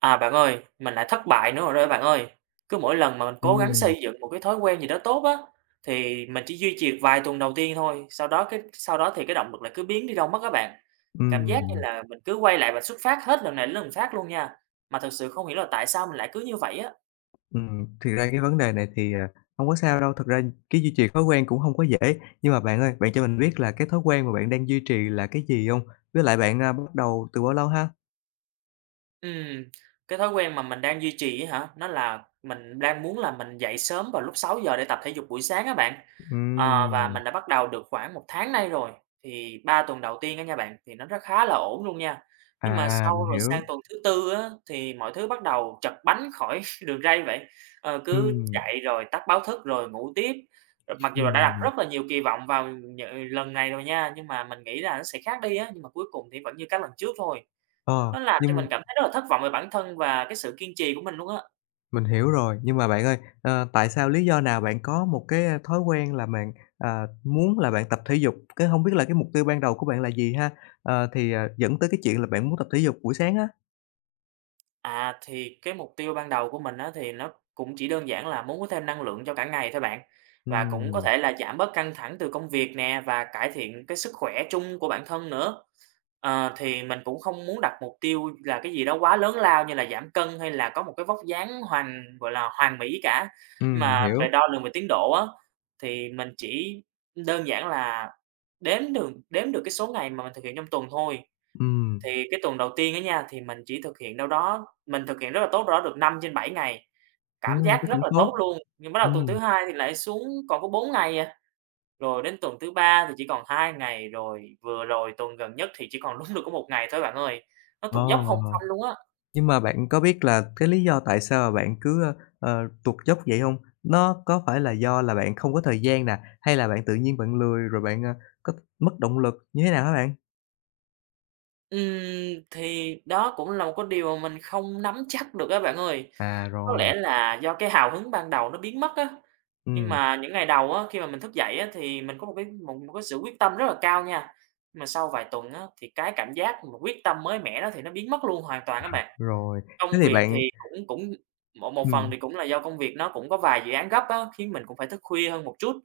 À, bạn ơi, mình lại thất bại nữa rồi đó, bạn ơi. Cứ mỗi lần mà mình cố gắng Ừm. xây dựng một cái thói quen gì đó tốt á, thì mình chỉ duy trì được vài tuần đầu tiên thôi, sau đó cái sau đó thì cái động lực lại cứ biến đi đâu mất á bạn. Cảm giác như Ừm. là mình cứ quay lại vạch xuất phát hết lần này đến lần khác luôn nha. Mà thực sự không hiểu là tại sao mình lại cứ như vậy á. Ừm, thì ra những cái vấn đề này thì hông có sao đâu. Thật ra cái duy trì thói quen cũng hông có dễ. Nhưng mà bạn ơi, bạn cho mình biết là cái thói quen mà bạn đang duy trì là cái gì hông? Với lại bạn, a, bắt đầu từ bao lâu ha? Ừm, cái thói quen mà mình đang duy trì á hả? Nó là mình đang muốn là mình dậy sớm vào lúc 6:00 để tập thể dục buổi sáng á bạn. Ờ, và Ừm. mình đã bắt đầu được khoảng 1 tháng nay rồi. Thì 3 tuần đầu tiên á nha bạn, thì nó rất khá là ổn luôn nha. Nhưng mà À, sau mình rồi hiểu. sang tuần thứ 4 á, thì mọi thứ bắt đầu trật bánh khỏi đường ray vậy. Ờ, cứ Ừm. chạy rồi tắt báo thức, rồi ngủ tiếp, mặc dù là đã đặt Ừm. rất là nhiều kỳ vọng vào nh lần này rồi nha. Nhưng mà mình nghĩ là nó sẽ khác đi á, nhưng mà cuối cùng thì vẫn như các lần trước thôi. Ờ, Nó làm cho mình nhưng cảm thấy rất là thất vọng về bản thân và cái sự kiên trì của mình luôn á. Mình hiểu rồi, nhưng mà bạn ơi, ở, tại sao, lý do nào bạn có một cái thói quen là bạn, ờ, muốn là bạn tập thể dục? Cái hông biết là cái mục tiêu ban đầu của bạn là gì ha, ờ, thì dẫn tới cái chuyện là bạn muốn tập thể dục buổi sáng á? À, thì cái mục tiêu ban đầu của mình á, thì nó cũng chỉ đơn giản là muốn có thêm năng lượng cho cả ngày thôi bạn. Và cũng có Ừm. thể là giảm bớt căng thẳng từ công việc nè, và cải thiện cái sức khỏe chung của bản thân nữa. À, thì mình cũng không muốn đặt mục tiêu là cái gì đó quá lớn lao như là giảm cân hay là có một cái vóc dáng hoàn gọi là hoàn mỹ cả, Ừm, mà về hiểu. đo lường về tiến độ á, thì mình chỉ đơn giản là đếm được đếm được cái số ngày mà mình thực hiện trong tuần thôi. Ừm. Thì cái tuần đầu tiên á nha, thì mình chỉ thực hiện đâu đó mình thực hiện rất là tốt, đâu đó được 5 trên 7 ngày, cảm Ừm, thế giác rất cũng là tốt. tốt luôn. Nhưng bắt đầu tuần thứ Ừm. hai thì lại xuống còn có 4 ngày à. Rồi đến tuần thứ ba thì chỉ còn 2 ngày, rồi vừa rồi tuần gần nhất thì chỉ còn đúng được có 1 ngày thôi, bạn ơi. Nó tụt dốc Ồ. không phanh luôn á. Nhưng mà bạn có biết là cái lý do tại sao bạn cứ, ơ, ờ, tuột dốc vậy hông? Nó có phải là do là bạn không có thời gian nè, hay là bạn tự nhiên bạn lười, rồi bạn có mất động lực như thế nào hả bạn? Ừm, thì đó cũng là một cái điều mình không nắm chắc được á, bạn ơi. À, Có lẽ rồi. là do cái hào hứng ban đầu nó biến mất á. Nhưng Ừm. mà những ngày đầu á, khi mà mình thức dậy á, thì mình có một cái một cái sự quyết tâm rất là cao nha. Mà sau vài tuần á, thì cái cảm giác mà quyết tâm mới mẻ đó thì nó biến mất luôn hoàn toàn á bạn. Rồi, thế Công thì việc thì bạn cũng cũng một một phần Ừm. thì cũng là do công việc nó cũng có vài dự án gấp á, khiến mình cũng phải thức khuya hơn một chút.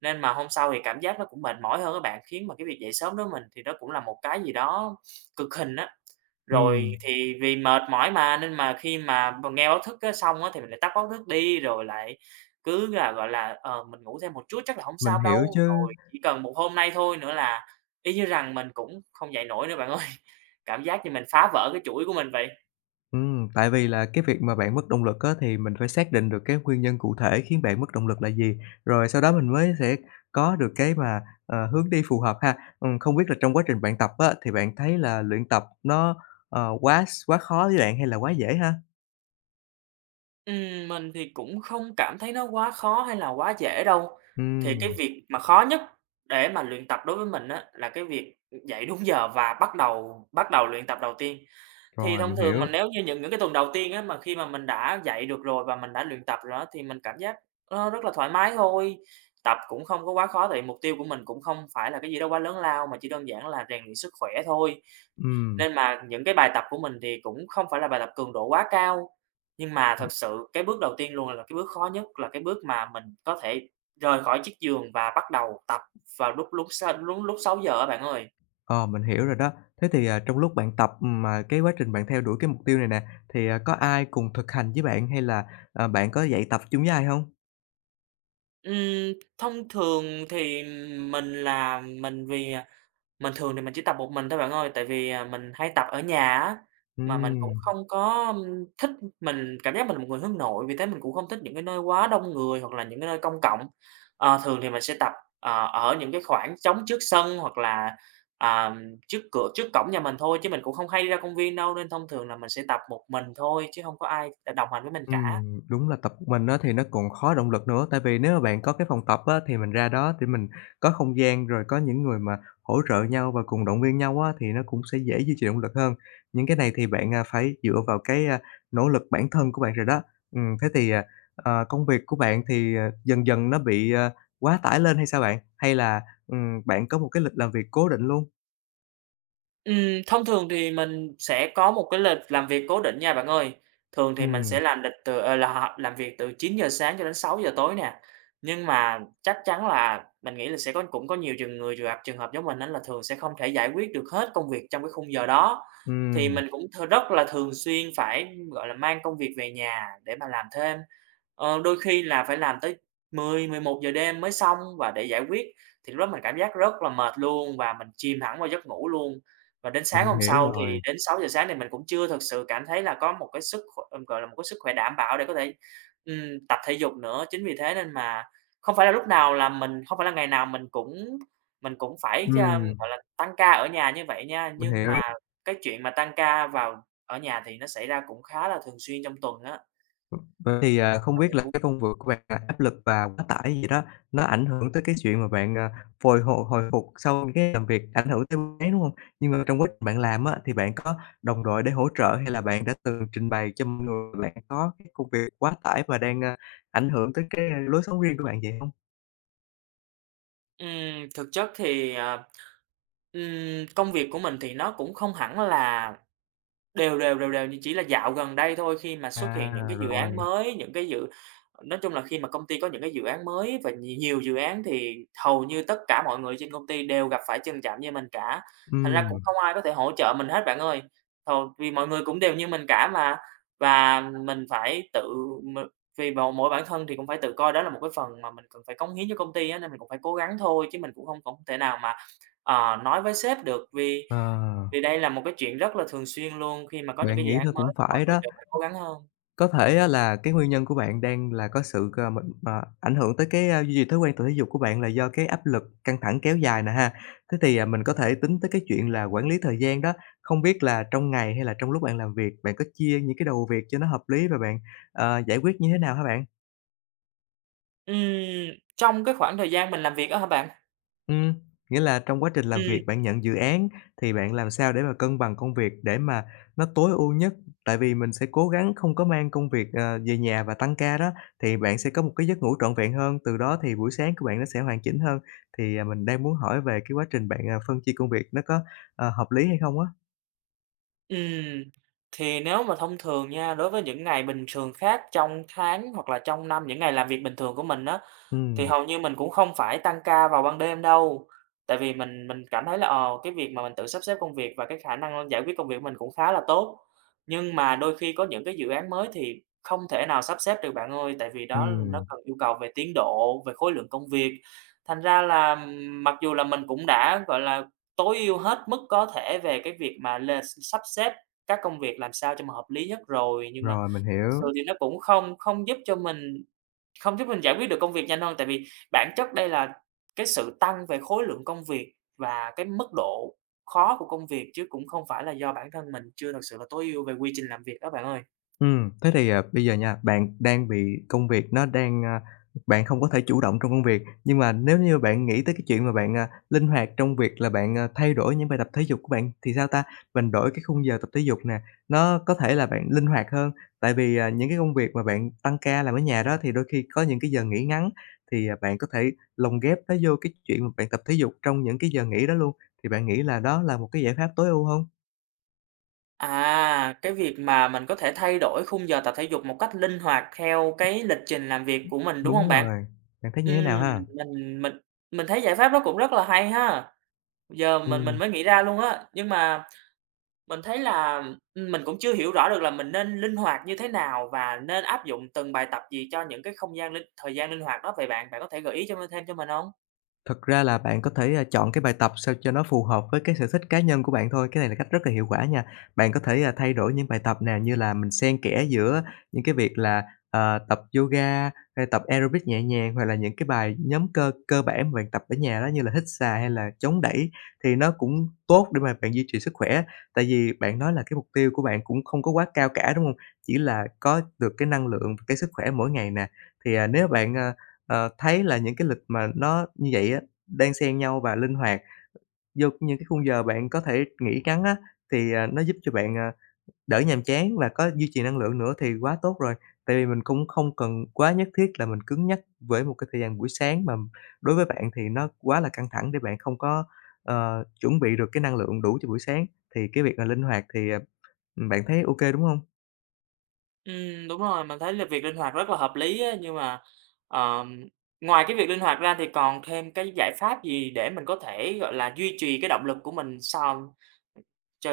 Nên mà hôm sau thì cảm giác nó cũng mệt mỏi hơn á bạn, khiến mà cái việc dậy sớm đối với mình thì nó cũng là một cái gì đó cực hình á. Rồi Ừm. thì vì mệt mỏi mà, nên mà khi mà b nghe báo thức xong á, thì mình lại tắt báo thức đi, rồi lại cứ là, gọi là, ờ, mình ngủ thêm một chút chắc là hổng Mình sao hiểu đâu. chứ. Rồi chỉ cần một hôm nay thôi nữa là y như rằng mình cũng không dậy nổi nữa bạn ơi. Cảm giác như mình phá vỡ cái chuỗi của mình vậy. Ừm, tại vì là cái việc mà bạn mất động lực á thì mình phải xác định được cái nguyên nhân cụ thể khiến bạn mất động lực là gì, rồi sau đó mình mới sẽ có được cái mà, ờ, hướng đi phù hợp ha. Ừm, không biết là trong quá trình bạn tập á, thì bạn thấy là luyện tập nó quá s quá khó với bạn hay là quá dễ ha? Ừm, mình thì cũng không cảm thấy nó quá khó hay là quá dễ đâu. Thì cái Ừm. việc mà khó nhất để mà luyện tập đối với mình á là cái việc dậy đúng giờ và bắt đầu bắt đầu luyện tập đầu tiên. Thì Rồi, thông mình thường mà hiểu. nếu như những những cái tuần đầu tiên á, mà khi mà mình đã dậy được rồi và mình đã luyện tập rồi á, thì mình cảm giác rất, ơ, là thoải mái thôi. Tập cũng không có quá khó, tại vì mục tiêu của mình cũng không phải là cái gì đó quá lớn lao mà chỉ đơn giản là rèn luyện sức khỏe thôi. Ừm. Nên mà những cái bài tập của mình thì cũng không phải là bài tập cường độ quá cao. Nhưng mà thực sự cái bước đầu tiên luôn là cái bước khó nhất, là cái bước mà mình có thể rời khỏi chiếc giường và bắt đầu tập vào lúc lúc sáu lúc lúc 6:00 á, bạn ơi. Ờ, mình hiểu rồi đó. Thế thì trong lúc bạn tập mà cái quá trình bạn theo đuổi mục tiêu này nè, thì có ai cùng thực hành với bạn hay là, ờ, bạn có dậy tập chung với ai hông? Ừm, thông thường thì mình là mình vì mình thường thì mình chỉ tập một mình thôi, bạn ơi. Tại vì mình hay tập ở nhà á, mà mình cũng Ừm. không có thích mình cảm giác mình một người hướng nội, vì thế mình cũng không thích những nơi quá đông người hoặc là những cái nơi công cộng. Ờ, thường thì mình sẽ tập, ờ, ở những cái khoảng trống trước sân hoặc là, ờ, trước cửa trước cổng nhà mình thôi. Chứ mình cũng không hay ra công viên đâu, nên thông thường là mình sẽ tập một mình thôi, chứ hông có ai để đồng hành với mình cả. Ừm, đúng là tập một mình thì nó cũng khó động lực nữa. Tại vì nếu bạn có cái phòng tập á, thì mình ra đó để mình có không gian rồi có những người mà hỗ trợ nhau và cùng động viên nhau á, thì nó cũng sẽ dễ duy trì động lực hơn. Những cái này thì bạn phải dựa vào cái nỗ lực bản thân của bạn rồi đó. Ừm, thế thì, ờ, ờ, công việc của bạn thì dần dần nó bị quá tải lên hay sao bạn? Hay là, ừm, bạn có một cái lịch làm việc cố định luôn? Ừm, thông thường thì mình sẽ có một cái lịch làm việc cố định nha, bạn ơi. Thường thì mình Ừm. sẽ làm lịch từ ờ, là, hò làm việc từ 9:00 sáng cho đến 6:00 tối nè. Nhưng mà chắc chắn là mình nghĩ là sẽ có cũng có nhiều trường người trường gặp trường hợp giống mình á, là thường sẽ không thể giải quyết được hết công việc trong cái khung giờ đó. Thì Ừm. mình cũng th rất là thường xuyên phải, gọi là, mang công việc về nhà để mà làm thêm. Ờ, đôi khi là phải làm tới 10:00-11:00 giờ đêm mới xong và để giải quyết, thì lúc đó mình cảm giác rất là mệt luôn và mình chìm thẳng vào giấc ngủ luôn. Và đến sáng Mình hôm hiểu sau thì rồi. đến 6:00 sáng, thì mình cũng chưa thực sự cảm thấy là có một cái sức kh gọi là một cái sức khỏe đảm bảo để có thể, ừm, tập thể dục nữa. Chính vì thế nên mà không phải là lúc nào là mình không phải là ngày nào mình cũng mình cũng phải, ờ, Ừm. gọi là, tăng ca ở nhà như vậy nha. Mình Nhưng mà hiểu. cái chuyện mà tăng ca vào ở nhà thì nó xảy ra cũng khá là thường xuyên trong tuần á. Vậy thì không biết là cái [unintelligible] công v của bạn là áp lực và quá tải vậy đó, nó ảnh hưởng tới cái chuyện mà bạn, ờ, hồi h hồi phục sau cái làm việc ảnh hưởng tới mấy, đúng không? Nhưng mà trong quá trình bạn làm á, thì bạn có đồng đội để hỗ trợ hay là bạn đã từng trình bày cho mọi người bạn có cái công việc quá tải và đang, ờ, ảnh hưởng tới cái lối sống riêng của bạn vậy hông? Ừm, thực chất thì, ờ, ừm, công việc của mình thì nó cũng không hẳn là đều đều, đều đều. Nhưng chỉ là dạo gần đây thôi, khi mà xuất hiện những À, cái dự án rồi. mới, những cái dự nói chung là khi mà công ty có những cái dự án mới và nhiều nhiều dự án, thì hầu như tất cả mọi người trên công ty đều gặp phải tình trạng như mình cả. Thành ra cũng Ừm. không ai có thể hỗ trợ mình hết, bạn ơi, th vì mọi người cũng đều như mình cả mà. Và mình phải tự m tùy vào mỗi bản thân thì cũng phải tự coi đó là một cái phần mà mình cần phải cống hiến cho công ty á, nên mình cũng phải cố gắng thôi, chứ mình cũng không không thể nào mà, ờ, nói với sếp được, vì Ờ. vì đây là một cái chuyện rất là thường xuyên luôn, khi mà có những Bạn cái dự nghĩ án thôi mới cũng thì mọi phải người đó. đều phải cố gắng hơn. Có thể là cái nguyên nhân của bạn đang là có sự c m m ảnh hưởng tới cái duy trì thói quen tập thể dục của bạn là do cái áp lực căng thẳng kéo dài nè ha, thế thì mình có thể tính tới cái chuyện là quản lý thời gian đó. Không biết là trong ngày hay là trong lúc bạn làm việc, bạn có chia những cái đầu việc cho nó hợp lý rồi bạn, ờ, giải quyết như thế nào hả bạn? Ừm, trong khoảng thời gian mình làm việc á hả bạn? Ừm, nghĩa là trong quá trình làm Ừm. việc bạn nhận dự án thì bạn làm sao để mà cân bằng công việc để mà nó tối ưu nhất. Tại vì mình sẽ cố gắng không có mang công việc, ờ, về nhà và tăng ca đó, thì bạn sẽ có một cái giấc ngủ trọn vẹn hơn. Từ đó thì buổi sáng của bạn nó sẽ hoàn chỉnh hơn. Thì mình đang muốn hỏi về quá trình bạn phân chia công việc nó có, ờ, hợp lý hay không á? Ừm, thì nếu mà thông thường nha, đối với những ngày bình thường khác trong tháng hoặc là trong năm những ngày làm việc bình thường của mình á, thì Ừm. hầu như mình cũng không phải tăng ca vào ban đêm đâu. Tại vì mình mình cảm thấy là, ờ, cái việc mà mình tự sắp xếp công việc và cái khả năng giải quyết công việc của mình cũng khá là tốt. Nhưng mà đôi khi có những cái dự án mới thì không thể nào sắp xếp được, bạn ơi, tại vì đó, nó Ừm. cần yêu cầu về tiến độ, về khối lượng công việc. Thành ra là, mặc dù là mình cũng đã, gọi là, tối ưu hết mức có thể về cái việc mà l sắp xếp các công việc làm sao cho mà hợp lý nhất rồi, nhưng mà Rồi, mình thật sự hiểu. thì nó cũng không không giúp cho mình không giúp mình giải quyết được công việc nhanh hơn. Tại vì bản chất đây là cái sự tăng về khối lượng công việc và cái mức độ khó của công việc, chứ cũng không phải là do bản thân mình chưa thật sự là tối ưu về quy trình làm việc đó, bạn ơi. Ừm, thế thì bây giờ nha, bạn đang bị công việc nó đang bạn không có thể chủ động trong công việc. Nhưng mà nếu như bạn nghĩ tới cái chuyện mà bạn, ờ, linh hoạt trong việc là bạn thay đổi những bài tập thể dục của bạn thì sao ta? Mình đổi cái khung giờ tập thể dục nè, nó có thể là bạn linh hoạt hơn. Tại vì những cái công việc mà bạn tăng ca làm ở nhà đó, thì đôi khi có những giờ nghỉ ngắn, thì bạn có thể lồng ghép nó vô cái chuyện mà bạn tập thể dục trong những giờ nghỉ đó luôn. Thì bạn nghĩ là đó là một cái giải pháp tối ưu hông? À, cái việc mà mình có thể thay đổi khung giờ tập thể dục một cách linh hoạt theo [unintelligible] cái lịch trình làm việc của mình, đúng hông Đúng bạn? rồi, bạn thấy Ừm, như thế nào ha? mình mình mình thấy giải pháp nó cũng rất là hay ha. Giờ mình mình Ừm. mới nghĩ ra luôn á. Nhưng mà mình thấy là, ừm, mình cũng chưa hiểu rõ được là mình nên linh hoạt như thế nào và nên áp dụng từng bài tập gì cho những cái không gian linh thời gian linh hoạt đó vậy bạn? Bạn có thể gợi ý cho thêm cho mình hông? Thật ra là bạn có thể chọn cái bài tập sao cho nó phù hợp với cái sở thích cá nhân của bạn thôi. Cái này là cách rất là hiệu quả nha. Bạn có thể thay đổi những bài tập nè, như là mình xen kẽ giữa những cái việc là, à, tập yoga, hay tập aerobic nhẹ nhàng hoặc là những cái bài nhóm cơ cơ bản mà bạn tập ở nhà đó, như là hít xà hay là chống đẩy. Thì nó cũng tốt để mà bạn duy trì sức khỏe á. Tại vì bạn nói là cái mục tiêu của bạn cũng không có quá cao cả, đúng hông? Chỉ là có được cái năng lượng, cái sức khỏe mỗi ngày nè. Thì nếu bạn, ờ, ờ, thấy là những cái lịch mà nó như vậy đan xen nhau và linh hoạt vô những cái khung giờ bạn có thể nghỉ ngắn á, thì, ờ, nó giúp cho bạn, ờ, đỡ nhàm chán và có duy trì năng lượng nữa thì quá tốt rồi. Tại vì mình cũng không cần quá nhất thiết là mình cứng nhắc với một cái thời gian buổi sáng mà đối với bạn thì nó quá là căng thẳng để bạn không có, ờ, chuẩn bị được cái năng lượng đủ cho buổi sáng. Thì cái việc là linh hoạt thì, ờ, bạn thấy OK, đúng hông? Ừm, đúng rồi, mình thấy là việc linh hoạt rất là hợp lý á, nhưng mà, ờ, ngoài cái việc linh hoạt ra thì còn thêm cái giải pháp gì để mình có thể, gọi là, duy trì cái động lực của mình sòn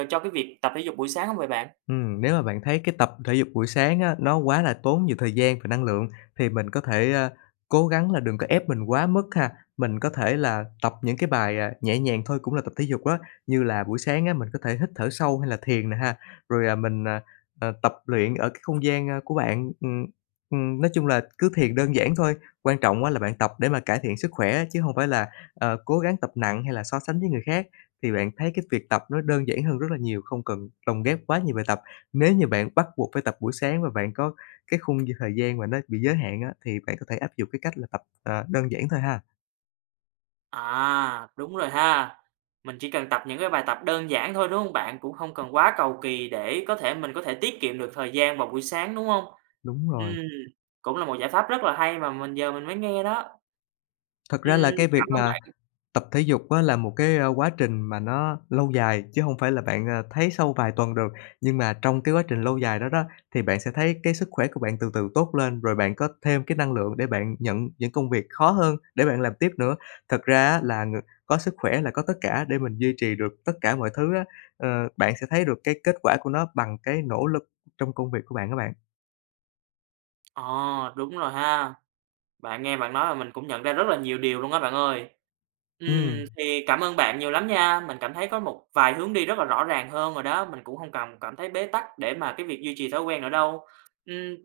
cho cái việc tập thể dục buổi sáng hông vậy bạn? Ừm, nếu mà bạn thấy cái tập thể dục buổi sáng á, nó quá là tốn nhiều thời gian và năng lượng thì mình có thể, ờ, cố gắng là đừng có ép mình quá mức ha. Mình có thể là tập những cái bài nhẹ nhàng thôi cũng là tập thể dục á, như là buổi sáng mình có thể là hít thở sâu hay là thiền nè ha, rồi, ờ, mình, ờ, tập luyện ở cái không gian của bạn. Ừm, ừm, nói chung là cứ thiền đơn giản thôi, quan trọng là bạn tập để mà cải thiện sức khỏe chứ hông phải là, ờ, cố gắng tập nặng hay là so sánh với người khác. Thì bạn thấy cái việc tập nó đơn giản hơn rất là nhiều, không cần lồng ghép quá nhiều bài tập. Nếu như bạn bắt buộc phải tập buổi sáng và bạn có cái khung thời gian mà nó bị giới hạn á, thì bạn có thể áp dụng cái cách là tập, ờ, đơn giản thôi ha. À, đúng rồi ha. Mình chỉ cần tập những cái bài tập đơn giản thôi, đúng hông bạn? Cũng không cần quá cầu kỳ để có thể mình có thể tiết kiệm được thời gian vào buổi sáng, đúng hông? Đúng rồi. Ừm, cũng là một giải pháp rất là hay mà mình giờ mình mới nghe đó. Thật ra là Ừm, cái việc cảm ơn mà bạn. tập thể dục á là một cái quá trình mà nó lâu dài, chứ hông phải là bạn, ờ, thấy sau vài tuần được. Nhưng mà trong cái quá trình lâu dài đó đó, thì bạn sẽ thấy cái sức khỏe của bạn từ từ tốt lên, rồi bạn có thêm cái năng lượng để bạn nhận những công việc khó hơn để bạn làm tiếp nữa. Thực ra á là ng có sức khỏe là có tất cả để mình duy trì được tất cả mọi thứ á. Ờ, bạn sẽ thấy được cái kết quả của nó bằng cái nỗ lực trong công việc của bạn á bạn. À, đúng rồi ha. Bạn nghe bạn nói mà mình cũng nhận ra rất là nhiều điều luôn á, bạn ơi. Ừm, Ừm. thì cảm ơn bạn nhiều lắm nha. Mình cảm thấy có một vài hướng đi rất là rõ ràng hơn rồi đó. Mình cũng hông cần cảm thấy bế tắc để mà cái việc duy trì thói quen nữa đâu. Ừm,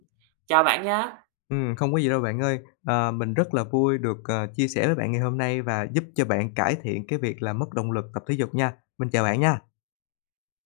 chào bạn nha! Ừm, không có gì đâu bạn ơi. Ờ, mình rất là vui được, ờ, chia sẻ với bạn ngày hôm nay và giúp cho bạn cải thiện cái việc làm mất động lực tập thể dục nha. Mình chào bạn nha!